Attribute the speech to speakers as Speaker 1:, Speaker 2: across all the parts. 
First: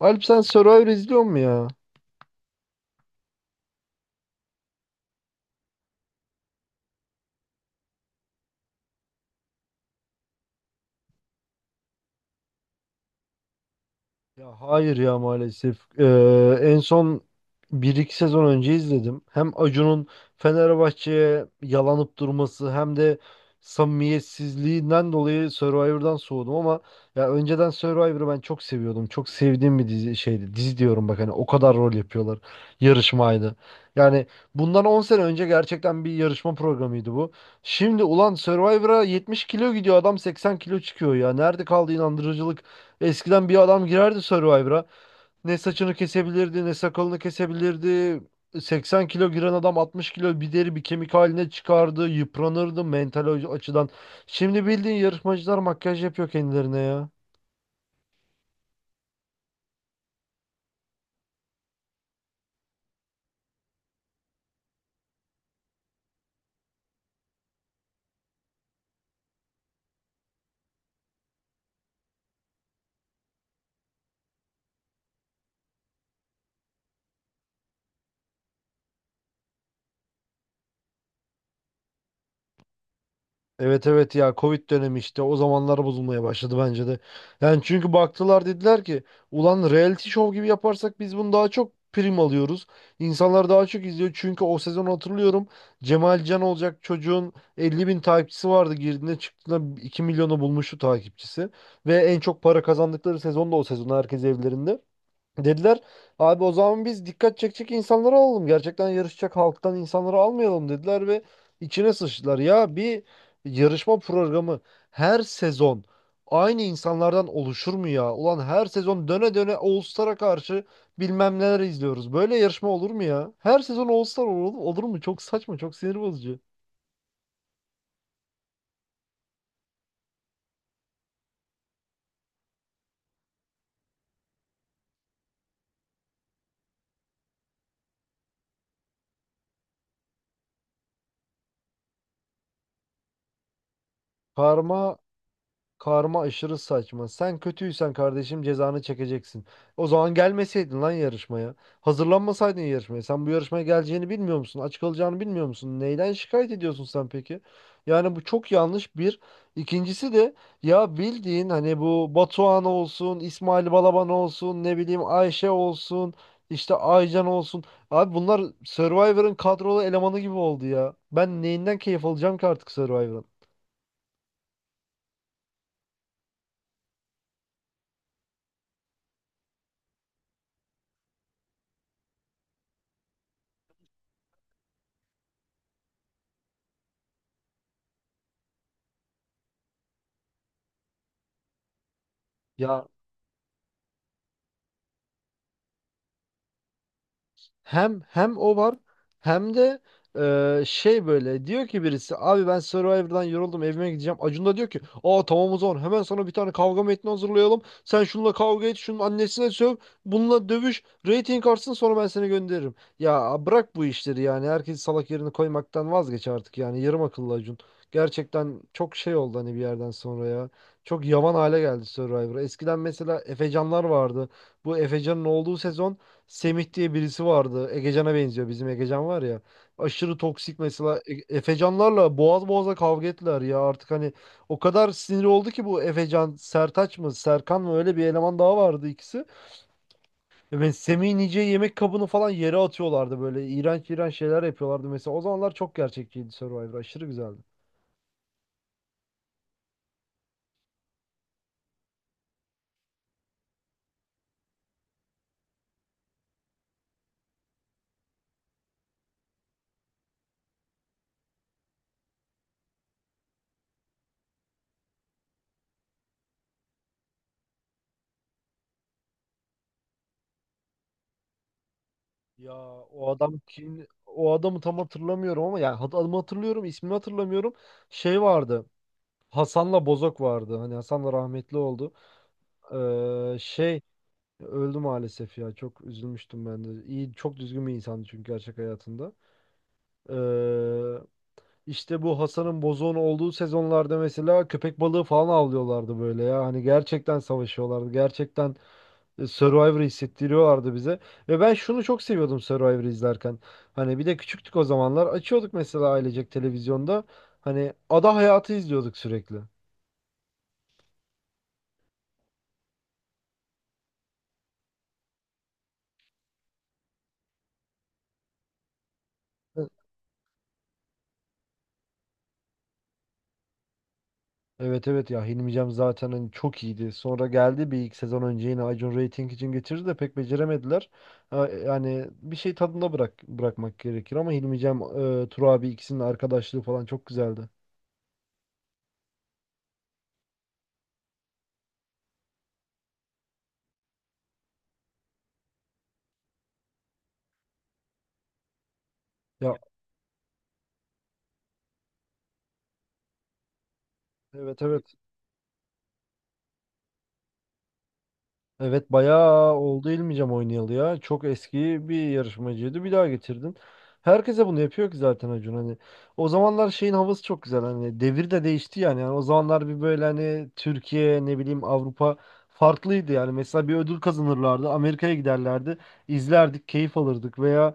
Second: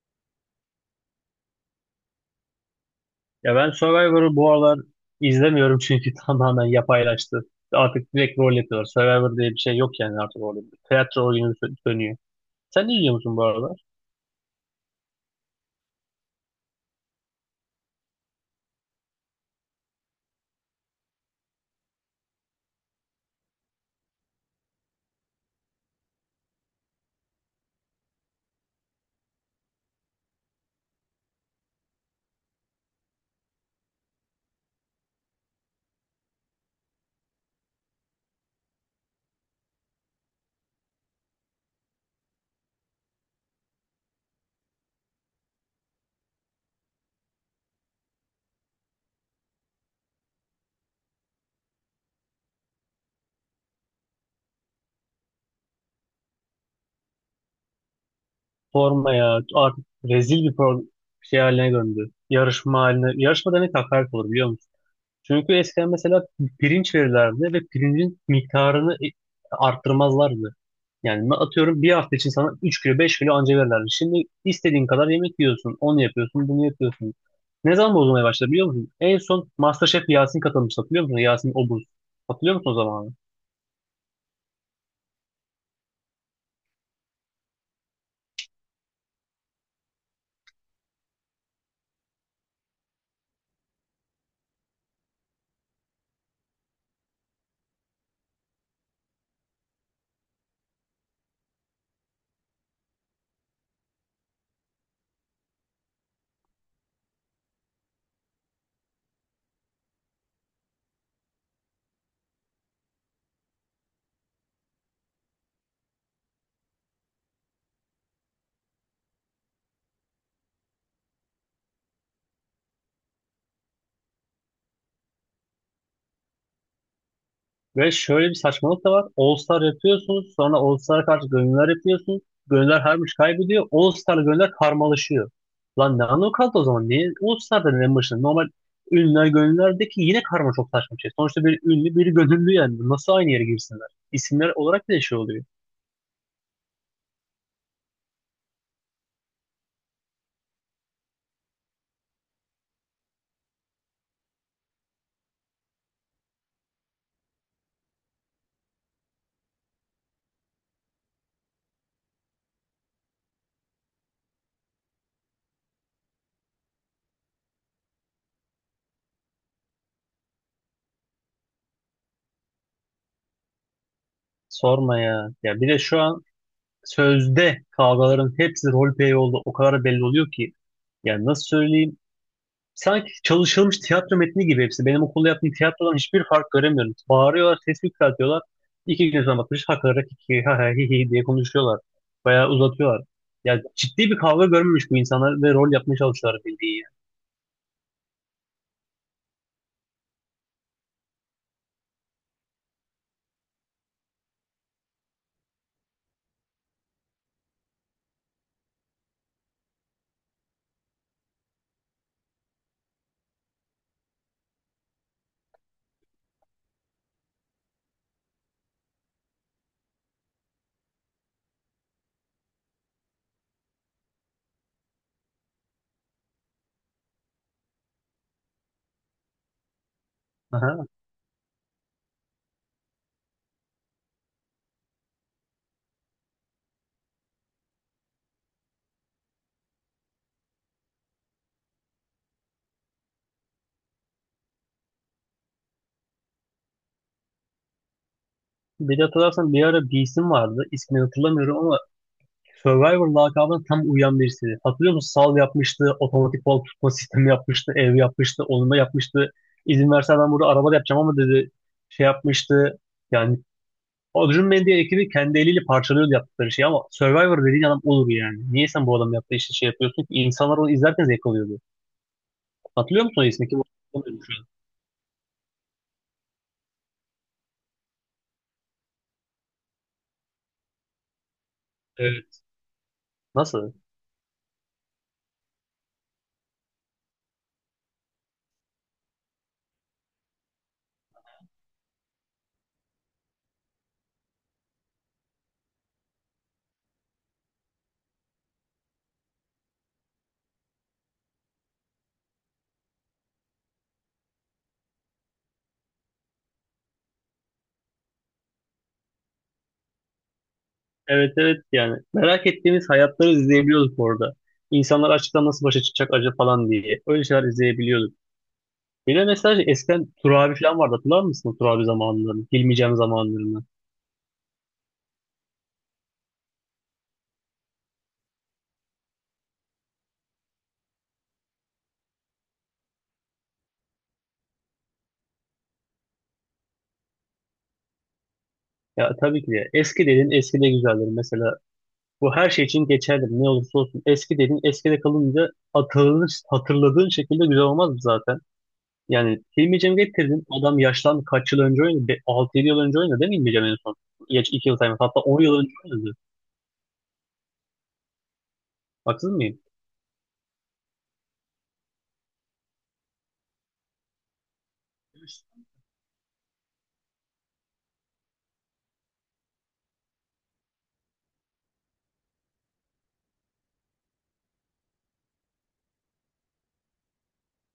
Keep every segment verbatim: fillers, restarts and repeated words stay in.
Speaker 1: Alp sen Survivor izliyor mu ya?
Speaker 2: Ya ben Survivor'ı bu aralar izlemiyorum çünkü tamamen yapaylaştı. Artık direkt rol yapıyorlar. Survivor diye bir şey yok yani artık orada. Tiyatro oyunu sö- dönüyor. Sen ne izliyor musun bu aralar?
Speaker 1: Ya hayır ya maalesef. Ee, en son bir iki sezon önce izledim. Hem Acun'un Fenerbahçe'ye yalanıp durması hem de samimiyetsizliğinden dolayı Survivor'dan soğudum ama ya önceden Survivor'ı ben çok seviyordum. Çok sevdiğim bir dizi şeydi. Dizi diyorum bak hani o kadar rol yapıyorlar. Yarışmaydı. Yani bundan on sene önce gerçekten bir yarışma programıydı bu. Şimdi ulan Survivor'a yetmiş kilo gidiyor adam seksen kilo çıkıyor ya. Nerede kaldı inandırıcılık? Eskiden bir adam girerdi Survivor'a. Ne saçını kesebilirdi, ne sakalını kesebilirdi. seksen kilo giren adam altmış kilo bir deri bir kemik haline çıkardı. Yıpranırdı mental açıdan. Şimdi bildiğin yarışmacılar makyaj yapıyor kendilerine ya.
Speaker 2: Forma ya artık rezil bir pro şey haline döndü. Yarışma haline. Yarışma demek hakaret olur biliyor musun? Çünkü eskiden mesela pirinç verirlerdi ve pirincin miktarını e- arttırmazlardı. Yani ben atıyorum bir hafta için sana üç kilo beş kilo anca verirlerdi. Şimdi istediğin kadar yemek yiyorsun. Onu yapıyorsun, bunu yapıyorsun. Ne zaman bozulmaya başladı biliyor musun? En son MasterChef Yasin katılmıştı hatırlıyor musun? Yasin Obuz. Hatırlıyor musun o zamanı?
Speaker 1: Evet, evet, ya Covid dönemi işte o zamanlar bozulmaya başladı bence de. Yani çünkü baktılar dediler ki ulan reality show gibi yaparsak biz bunu daha çok prim alıyoruz. İnsanlar daha çok izliyor çünkü o sezon hatırlıyorum Cemal Can olacak çocuğun elli bin takipçisi vardı girdiğinde çıktığında iki milyonu bulmuştu takipçisi. Ve en çok para kazandıkları sezon da o sezon herkes evlerinde. Dediler abi o zaman biz dikkat çekecek insanları alalım. Gerçekten yarışacak halktan insanları almayalım dediler ve içine sıçtılar. Ya bir yarışma programı her sezon aynı insanlardan oluşur mu ya? Ulan her sezon döne döne All Star'a karşı bilmem neler izliyoruz. Böyle yarışma olur mu ya? Her sezon All Star olur, olur mu? Çok saçma, çok sinir bozucu.
Speaker 2: Ve şöyle bir saçmalık da var. All Star yapıyorsunuz. Sonra All Star'a karşı gönüllüler yapıyorsunuz. Gönüllüler her maç kaybediyor. All Star'la gönüllüler karmalaşıyor. Lan ne anlamı kaldı o zaman? Niye All Star dedin en başında? Normal ünlüler gönüllülerdeki yine karma çok saçma bir şey. Sonuçta bir ünlü bir gönüllü yani. Nasıl aynı yere girsinler? İsimler olarak
Speaker 1: Karma
Speaker 2: bile şey oluyor.
Speaker 1: Karma aşırı saçma. Sen kötüysen kardeşim cezanı çekeceksin. O zaman gelmeseydin lan yarışmaya. Hazırlanmasaydın yarışmaya. Sen bu yarışmaya geleceğini bilmiyor musun? Aç kalacağını bilmiyor musun? Neyden şikayet ediyorsun sen peki? Yani bu çok yanlış bir. İkincisi de ya bildiğin hani bu Batuhan olsun, İsmail Balaban olsun, ne bileyim Ayşe olsun, işte Aycan olsun. Abi bunlar Survivor'ın kadrolu elemanı gibi oldu ya. Ben neyinden keyif alacağım ki artık Survivor'ın?
Speaker 2: Sorma ya. Ya bir de şu an sözde kavgaların hepsi roleplay oldu. O kadar belli oluyor ki. Yani nasıl söyleyeyim? Sanki çalışılmış tiyatro metni gibi hepsi. Benim okulda yaptığım tiyatrodan hiçbir fark göremiyorum. Bağırıyorlar, ses yükseltiyorlar. İki gün sonra bakmış hakarak iki ha ha hi hi diye konuşuyorlar. Bayağı
Speaker 1: Ya,
Speaker 2: uzatıyorlar. Ya ciddi bir kavga görmemiş bu insanlar ve rol yapmaya çalışıyorlar bildiği.
Speaker 1: Hem hem o var hem de e, şey böyle diyor ki birisi abi ben Survivor'dan yoruldum evime gideceğim. Acun da diyor ki aa tamam o zaman hemen sana bir tane kavga metni hazırlayalım. Sen şununla kavga et şunun annesine söv bununla dövüş rating artsın sonra ben seni gönderirim. Ya bırak bu işleri yani herkes salak yerini koymaktan vazgeç artık yani yarım akıllı Acun. Gerçekten çok şey oldu hani bir yerden sonra ya. Çok yavan hale geldi Survivor. Eskiden mesela Efecanlar vardı. Bu Efecan'ın olduğu sezon Semih diye birisi vardı. Egecan'a benziyor. Bizim Egecan var ya. Aşırı toksik
Speaker 2: Yani. Aha.
Speaker 1: mesela. E- Efecanlarla boğaz boğaza kavga ettiler ya. Artık hani o kadar sinir oldu ki bu Efecan, Sertaç mı, Serkan mı öyle bir eleman daha vardı ikisi. E ben Semih'in yiyeceği yemek kabını falan yere atıyorlardı böyle. İğrenç iğrenç şeyler yapıyorlardı mesela. O zamanlar çok gerçekçiydi Survivor. Aşırı güzeldi.
Speaker 2: Bir de hatırlarsan bir ara bir isim vardı. İsmini hatırlamıyorum ama Survivor lakabına tam uyan birisi. Hatırlıyor musun? Sal yapmıştı, otomatik bal tutma sistemi yapmıştı, ev yapmıştı, onunla yapmıştı. İzin verse ben burada araba da yapacağım ama dedi şey yapmıştı. Yani Adrian Mendy ekibi kendi eliyle parçalıyordu yaptıkları şeyi ama Survivor dediğin adam olur yani. Niye sen bu adamın yaptığı işte şey yapıyorsun ki? İnsanlar onu izlerken zevk alıyordu.
Speaker 1: Ya
Speaker 2: Hatırlıyor
Speaker 1: o
Speaker 2: musun o
Speaker 1: adam
Speaker 2: ismi? Kim
Speaker 1: kim?
Speaker 2: olduğunu
Speaker 1: O
Speaker 2: şu an.
Speaker 1: adamı tam hatırlamıyorum ama yani hat- adımı hatırlıyorum, ismini hatırlamıyorum. Şey vardı. Hasan'la Bozok vardı. Hani Hasan da rahmetli oldu.
Speaker 2: Evet.
Speaker 1: Eee,
Speaker 2: Nasıl?
Speaker 1: şey öldü maalesef ya. Çok üzülmüştüm ben de. İyi, çok düzgün bir insandı çünkü gerçek hayatında. Eee işte bu Hasan'ın bozuğun olduğu sezonlarda mesela köpek balığı falan avlıyorlardı böyle ya. Hani gerçekten savaşıyorlardı. Gerçekten e, Survivor hissettiriyorlardı bize. Ve ben şunu çok seviyordum Survivor izlerken. Hani bir de küçüktük o zamanlar. Açıyorduk mesela ailecek televizyonda. Hani ada hayatı izliyorduk sürekli.
Speaker 2: Evet evet yani. Merak ettiğimiz hayatları izleyebiliyorduk orada. İnsanlar açıktan nasıl başa çıkacak acaba falan diye. Öyle şeyler izleyebiliyorduk. Bir de mesela şey, eskiden Tur abi falan vardı. Hatırlar mısın o Tur abi zamanlarını? Hilmi zamanlarını.
Speaker 1: Evet, evet, ya Hilmi Cem zaten hani çok iyiydi. Sonra geldi bir iki sezon önce yine Acun Rating için getirdi de pek beceremediler. Ha, yani bir şey tadında bırak bırakmak gerekir ama Hilmi Cem, e, Tur abi ikisinin arkadaşlığı falan çok güzeldi.
Speaker 2: Ya tabii ki de. Eski dediğin eski de güzeldir. Mesela bu her şey için geçerli. Ne olursa olsun. Eski dediğin eskide kalınca hatırlanır, hatırladığın şekilde güzel olmaz mı zaten? Yani
Speaker 1: Ya,
Speaker 2: Hilmi Cem'i getirdin. Adam yaşlandı. Kaç yıl önce oynadı? altı yedi yıl önce oynadı değil mi Hilmi Cem en son? Geç
Speaker 1: evet,
Speaker 2: iki yıl
Speaker 1: evet.
Speaker 2: sayma. Hatta on yıl önce oynadı.
Speaker 1: Evet
Speaker 2: Haksız
Speaker 1: bayağı
Speaker 2: mıyım?
Speaker 1: oldu İlmicem oynayalı ya. Çok eski bir yarışmacıydı. Bir daha getirdin. Herkese bunu yapıyor ki zaten Acun hani. O zamanlar şeyin havası çok güzel hani. Devir de değişti yani. Yani o zamanlar bir böyle hani Türkiye ne bileyim Avrupa farklıydı yani. Mesela bir ödül kazanırlardı. Amerika'ya giderlerdi. İzlerdik, keyif alırdık veya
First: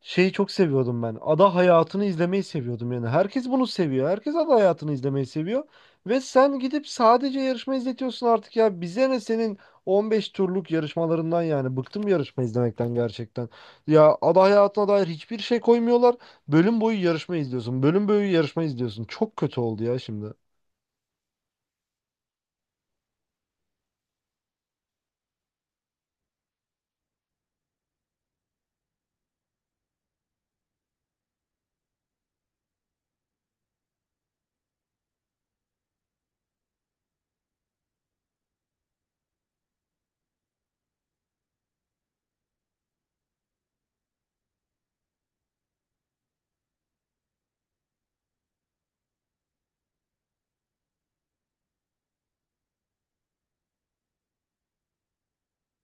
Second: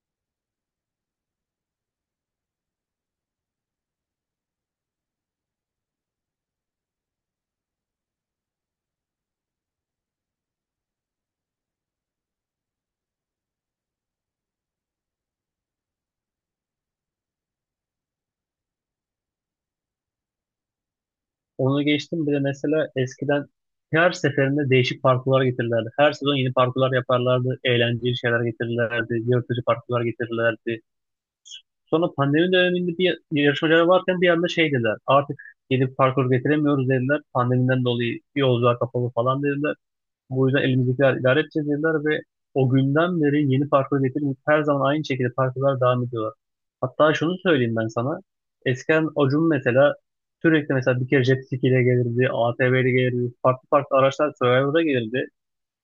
Speaker 1: şeyi çok seviyordum ben. Ada hayatını izlemeyi seviyordum yani. Herkes bunu seviyor. Herkes ada hayatını izlemeyi seviyor. Ve sen gidip sadece yarışma izletiyorsun artık ya. Bize ne senin on beş turluk yarışmalarından yani bıktım yarışma izlemekten gerçekten. Ya ada hayatına dair hiçbir şey koymuyorlar. Bölüm boyu yarışma izliyorsun. Bölüm boyu yarışma izliyorsun. Çok kötü oldu ya şimdi.
Speaker 2: Onu geçtim. Bir de mesela eskiden her seferinde değişik parkurlar getirirlerdi. Her sezon yeni parkurlar yaparlardı. Eğlenceli şeyler getirirlerdi. Yırtıcı parkurlar getirirlerdi. Sonra pandemi döneminde bir yarışmacılar varken bir anda şey dediler. Artık gelip parkur getiremiyoruz dediler. Pandemiden dolayı yolcular kapalı falan dediler. Bu yüzden elimizdekiler idare edeceğiz dediler ve o günden beri yeni parkur getirmeyip her zaman aynı şekilde parkurlar devam ediyorlar. Hatta şunu söyleyeyim ben sana. Eskiden Acun mesela sürekli mesela bir kere jet ski ile gelirdi, A T V ile gelirdi, farklı farklı araçlar Survivor'a gelirdi.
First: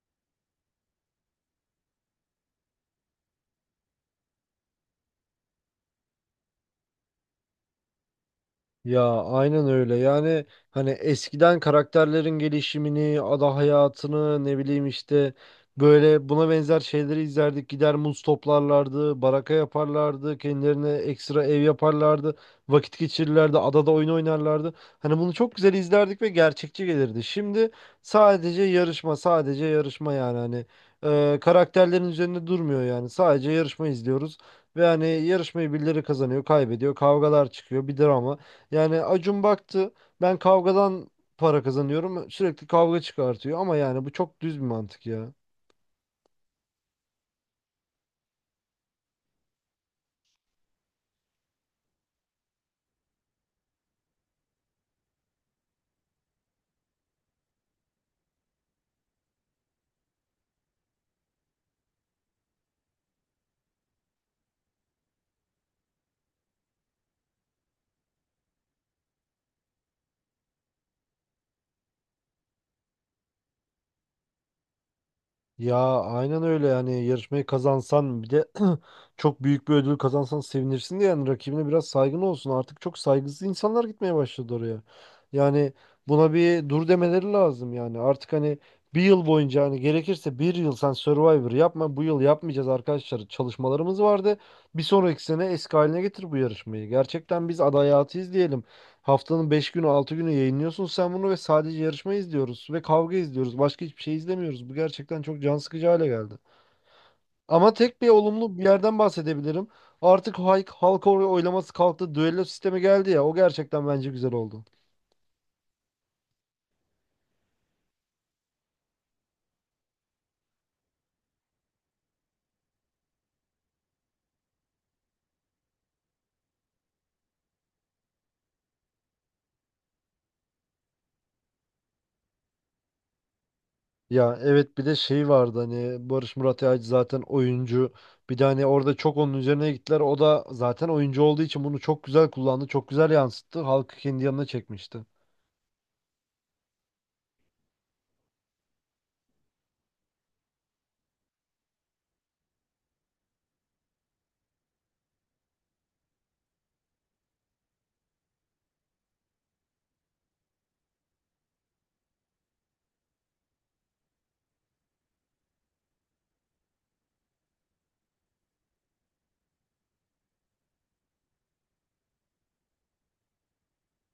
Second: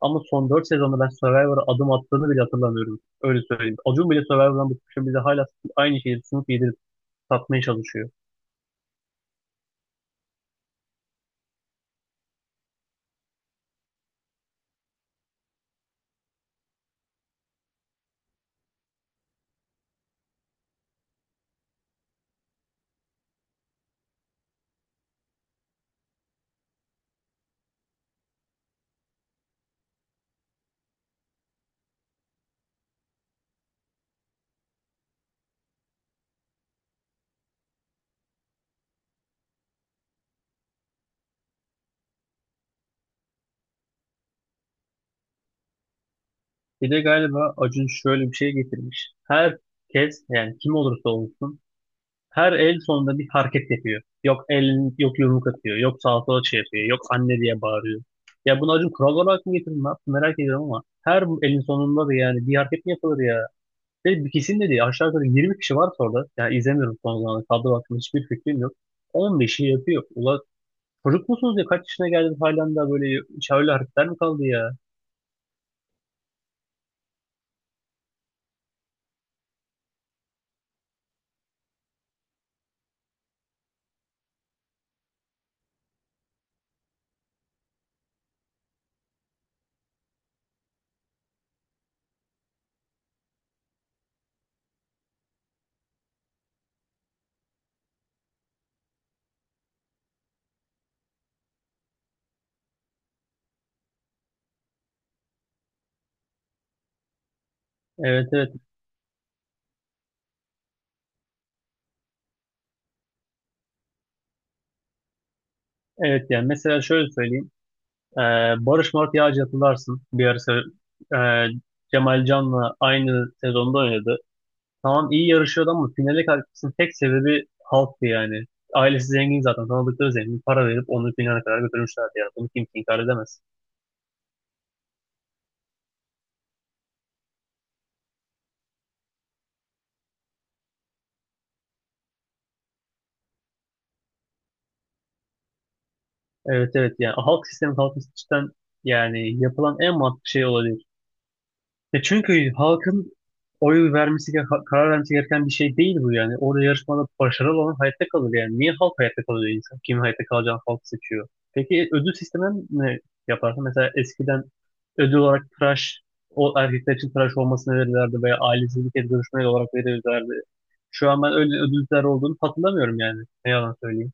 Speaker 2: Ama son dört sezonda ben Survivor'a adım attığını bile hatırlamıyorum. Öyle söyleyeyim. Acun bile Survivor'dan bıkmışım. Bize hala aynı şeyi sunup yedirip satmaya çalışıyor.
Speaker 1: Ya aynen öyle. Yani hani eskiden karakterlerin gelişimini, ada hayatını, ne bileyim işte böyle buna benzer şeyleri izlerdik. Gider muz toplarlardı, baraka yaparlardı, kendilerine ekstra ev yaparlardı, vakit geçirirlerdi, adada oyun oynarlardı. Hani bunu çok güzel izlerdik ve gerçekçi gelirdi. Şimdi sadece yarışma, sadece yarışma yani hani e, karakterlerin üzerinde durmuyor yani. Sadece yarışma izliyoruz ve hani yarışmayı birileri kazanıyor, kaybediyor, kavgalar çıkıyor, bir drama. Yani Acun baktı ben kavgadan para kazanıyorum sürekli kavga çıkartıyor ama yani bu çok düz bir mantık ya.
Speaker 2: Bir de galiba Acun şöyle bir şey getirmiş. Herkes yani kim olursa olsun her el sonunda bir hareket yapıyor. Yok elini, yok yumruk atıyor. Yok sağa sola şey yapıyor. Yok anne diye bağırıyor. Ya bunu Acun kural olarak mı getirdi? Ne yaptı? Merak ediyorum ama her elin sonunda da yani bir hareket mi yapılır ya? Ve bir kesin de değil. Aşağı yukarı yirmi kişi var orada. Yani izlemiyorum son zamanlarda. Kadro hakkında hiçbir fikrim yok. on beşi yapıyor. Ula çocuk musunuz ya? Kaç yaşına geldiniz halen daha böyle şöyle hareketler mi kaldı ya?
Speaker 1: Ya aynen öyle yani yarışmayı kazansan bir de çok büyük bir ödül kazansan sevinirsin de yani rakibine biraz saygın olsun. Artık çok saygısız insanlar gitmeye başladı oraya. Yani buna bir dur demeleri lazım yani. Artık hani bir yıl boyunca hani gerekirse bir yıl sen Survivor yapma bu yıl yapmayacağız arkadaşlar. Çalışmalarımız vardı. Bir sonraki sene eski haline getir bu yarışmayı. Gerçekten biz aday hayatı izleyelim. Haftanın beş günü altı günü yayınlıyorsun sen bunu ve sadece yarışma izliyoruz ve kavga izliyoruz. Başka hiçbir şey izlemiyoruz. Bu gerçekten çok can sıkıcı hale geldi. Ama tek bir
Speaker 2: Evet evet.
Speaker 1: olumlu bir yerden bahsedebilirim. Artık halk, halk oy- oylaması kalktı. Düello sistemi geldi ya. O gerçekten bence güzel oldu.
Speaker 2: Evet yani mesela şöyle söyleyeyim. Ee, Barış Mart Yağcı hatırlarsın. Bir ara se- e, Cemal Can'la aynı sezonda oynadı. Tamam iyi yarışıyordu ama finale kalkmasının tek sebebi halktı yani. Ailesi zengin zaten. Tanıdıkları zengin. Para verip onu finale kadar götürmüşlerdi yani. Bunu kimse inkar edemez.
Speaker 1: Ya evet bir de şey vardı hani Barış Murat Yağcı zaten oyuncu. Bir de hani orada çok onun üzerine gittiler. O da zaten oyuncu olduğu için bunu çok güzel kullandı. Çok güzel yansıttı. Halkı kendi yanına çekmişti.
Speaker 2: Evet evet yani halk sistemi halk sistemden yani yapılan en mantıklı şey olabilir. Ya çünkü halkın oy vermesi gereken- karar vermesi gereken bir şey değil bu yani. Orada yarışmada başarılı olan hayatta kalır yani. Niye halk hayatta kalıyor insan? Kim hayatta kalacağını halk seçiyor. Peki ödül sisteminden ne yaparsın? Mesela eskiden ödül olarak tıraş, o erkekler için tıraş olmasını verirlerdi veya ailesi bir kez olarak verirlerdi. Şu an ben öyle ödüller olduğunu hatırlamıyorum yani. Ne yalan söyleyeyim.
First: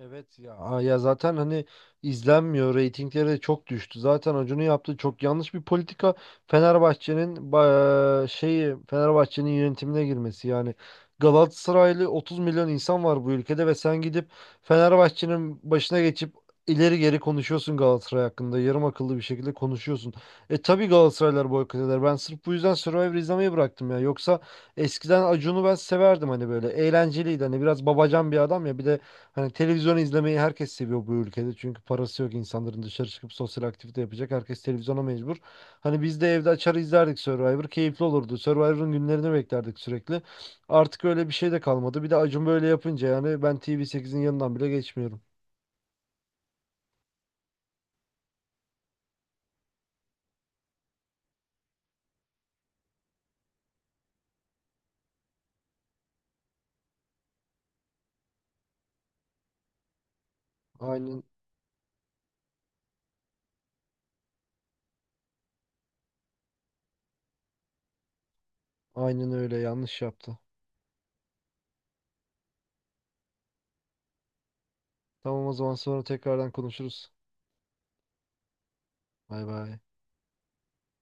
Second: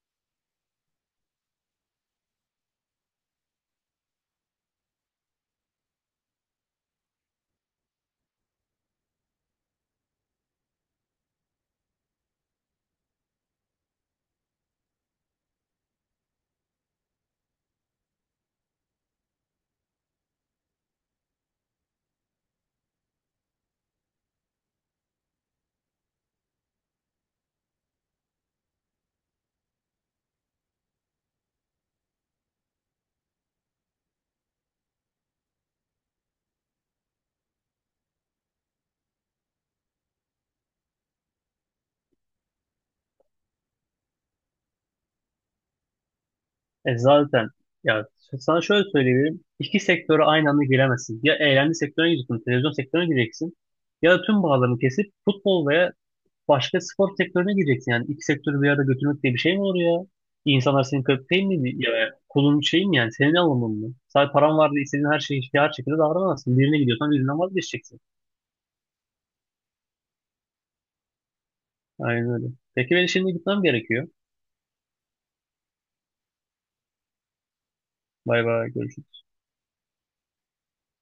Speaker 1: Evet ya. Aa, ya zaten hani izlenmiyor. Reytingleri de çok düştü. Zaten Acun'un yaptığı çok yanlış bir politika. Fenerbahçe'nin ba- şeyi Fenerbahçe'nin yönetimine girmesi yani. Galatasaraylı otuz milyon insan var bu ülkede ve sen gidip Fenerbahçe'nin başına geçip ileri geri konuşuyorsun Galatasaray hakkında. Yarım akıllı bir şekilde konuşuyorsun. E tabii Galatasaraylar boykot eder. Ben sırf bu yüzden Survivor izlemeyi bıraktım ya. Yoksa eskiden Acun'u ben severdim hani böyle. Eğlenceliydi. Hani biraz babacan bir adam ya. Bir de hani televizyon izlemeyi herkes seviyor bu ülkede. Çünkü parası yok insanların dışarı çıkıp sosyal aktivite yapacak. Herkes televizyona mecbur. Hani biz de evde açar izlerdik Survivor. Keyifli olurdu. Survivor'ın günlerini beklerdik sürekli. Artık öyle bir şey de kalmadı. Bir de Acun böyle yapınca yani ben T V sekizin yanından bile geçmiyorum.
Speaker 2: E zaten ya sana şöyle söyleyebilirim. İki sektöre aynı anda giremezsin. Ya eğlence sektörüne gireceksin, televizyon sektörüne gireceksin. Ya da tüm bağlarını kesip futbol veya başka spor sektörüne gireceksin. Yani iki sektörü bir arada götürmek diye bir şey mi olur ya? İnsanlar senin
Speaker 1: Aynen,
Speaker 2: köpeğin mi? Ya, kulun şey mi yani? Senin alımın mı? Sadece paran var diye istediğin her şeyi her şekilde davranamazsın. Birine gidiyorsan birinden vazgeçeceksin.
Speaker 1: aynen öyle yanlış yaptı.
Speaker 2: Aynen öyle. Peki ben şimdi gitmem gerekiyor.
Speaker 1: Tamam o zaman sonra tekrardan konuşuruz.
Speaker 2: Bay bay. Görüşürüz.
Speaker 1: Bay bay.